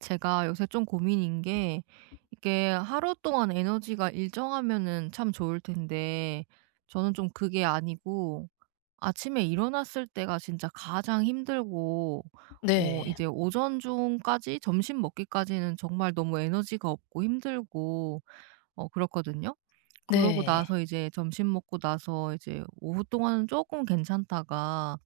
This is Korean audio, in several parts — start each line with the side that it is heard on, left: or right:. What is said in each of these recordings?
right: 제가 요새 좀 고민인 게 이게 하루 동안 에너지가 일정하면은 참 좋을 텐데 저는 좀 그게 아니고 아침에 일어났을 때가 진짜 가장 힘들고 어
left: 네.
right: 이제 오전 중까지 점심 먹기까지는 정말 너무 에너지가 없고 힘들고 어 그렇거든요. 그러고
left: 네.
right: 나서 이제 점심 먹고 나서 이제 오후 동안은 쪼끔 괜찮다가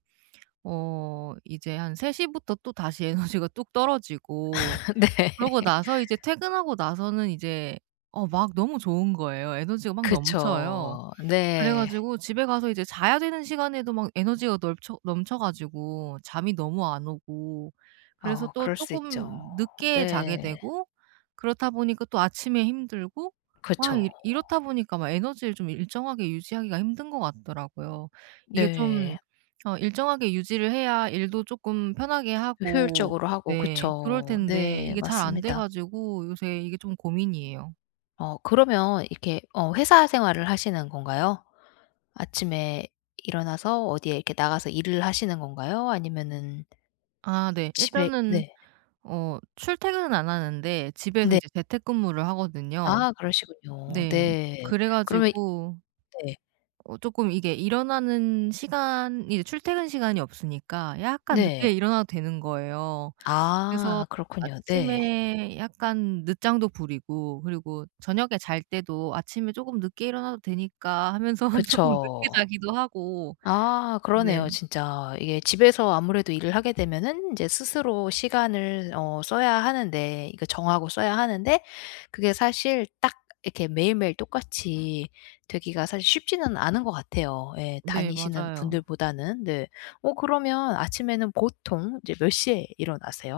right: 어 이제 한 3 시부터 또 다시 에너지가 뚝 떨어지고
left: 네.
right: 그러고 나서 이제 퇴근하고 나서는 이제 어 막 너무 좋은 거예요. 에너지가 막 넘쳐요.
left: 그쵸.
right: 그래
left: 네.
right: 가지고 집에 가서 이제 자야 되는 시간에도 막 에너지가 널쳐 넘쳐 가지고 잠이 너무 안 오고 그래서
left: 아오
right: 또
left: 그럴 수
right: 쪼끔
left: 있죠.
right: 늦게 자게
left: 네.
right: 되고 그렇다 보니까 또 아침에 힘들고 막 이
left: 그쵸.
right: 이렇다 보니까 에너지를 좀 일정하게 유지하기가 힘든 것 같더라고요. 이게 좀
left: 네.
right: 어 일정하게 유지를 해야 일도 쪼끔 편하게 하고
left: 효율적으로 하고
right: 예 그럴
left: 그쵸.
right: 텐데
left: 네
right: 이게 잘 안 돼
left: 맞습니다.
right: 가지고 요새 이게 좀 고민이에요.
left: 어 그러면 이렇게 어 회사 생활을 하시는 건가요? 아침에 일어나서 어디에 이렇게 나가서 일을 하시는 건가요? 아니면은
right: 아 네.
left: 집에
right: 일단은
left: 네.
right: 어 출퇴근은 안 하는데 집에서
left: 네.
right: 이제 재택근무를 하거든요.
left: 아 그러시군요.
right: 네
left: 네.
right: 그래
left: 그러면
right: 가지고
left: 네.
right: 어 쪼끔 이게 일어나는 시간이 출퇴근 시간이 없으니까 약간 늦게
left: 네.
right: 일어나도 되는 거예요. 그래서
left: 아 그렇군요. 네.
right: 아침에 약간 늦장도 부리고 그리고 저녁에 잘 때도 '아침에 쪼금 늦게 일어나도 되니까.' 하면서 쪼끔
left: 그쵸.
right: 늦게 자기도 하고
left: 아
right: 네.
left: 그러네요 진짜. 이게 집에서 아무래도 일을 하게 되면은 이제 스스로 시간을 어 써야 하는데 이거 정하고 써야 하는데 그게 사실 딱 이렇게 매일매일 똑같이 되기가 사실 쉽지는 않은 것 같아요. 예
right: 네
left: 다니시는
right: 맞아요.
left: 분들보다는. 네 어 그러면 아침에는 보통 이제 몇 시에 일어나세요?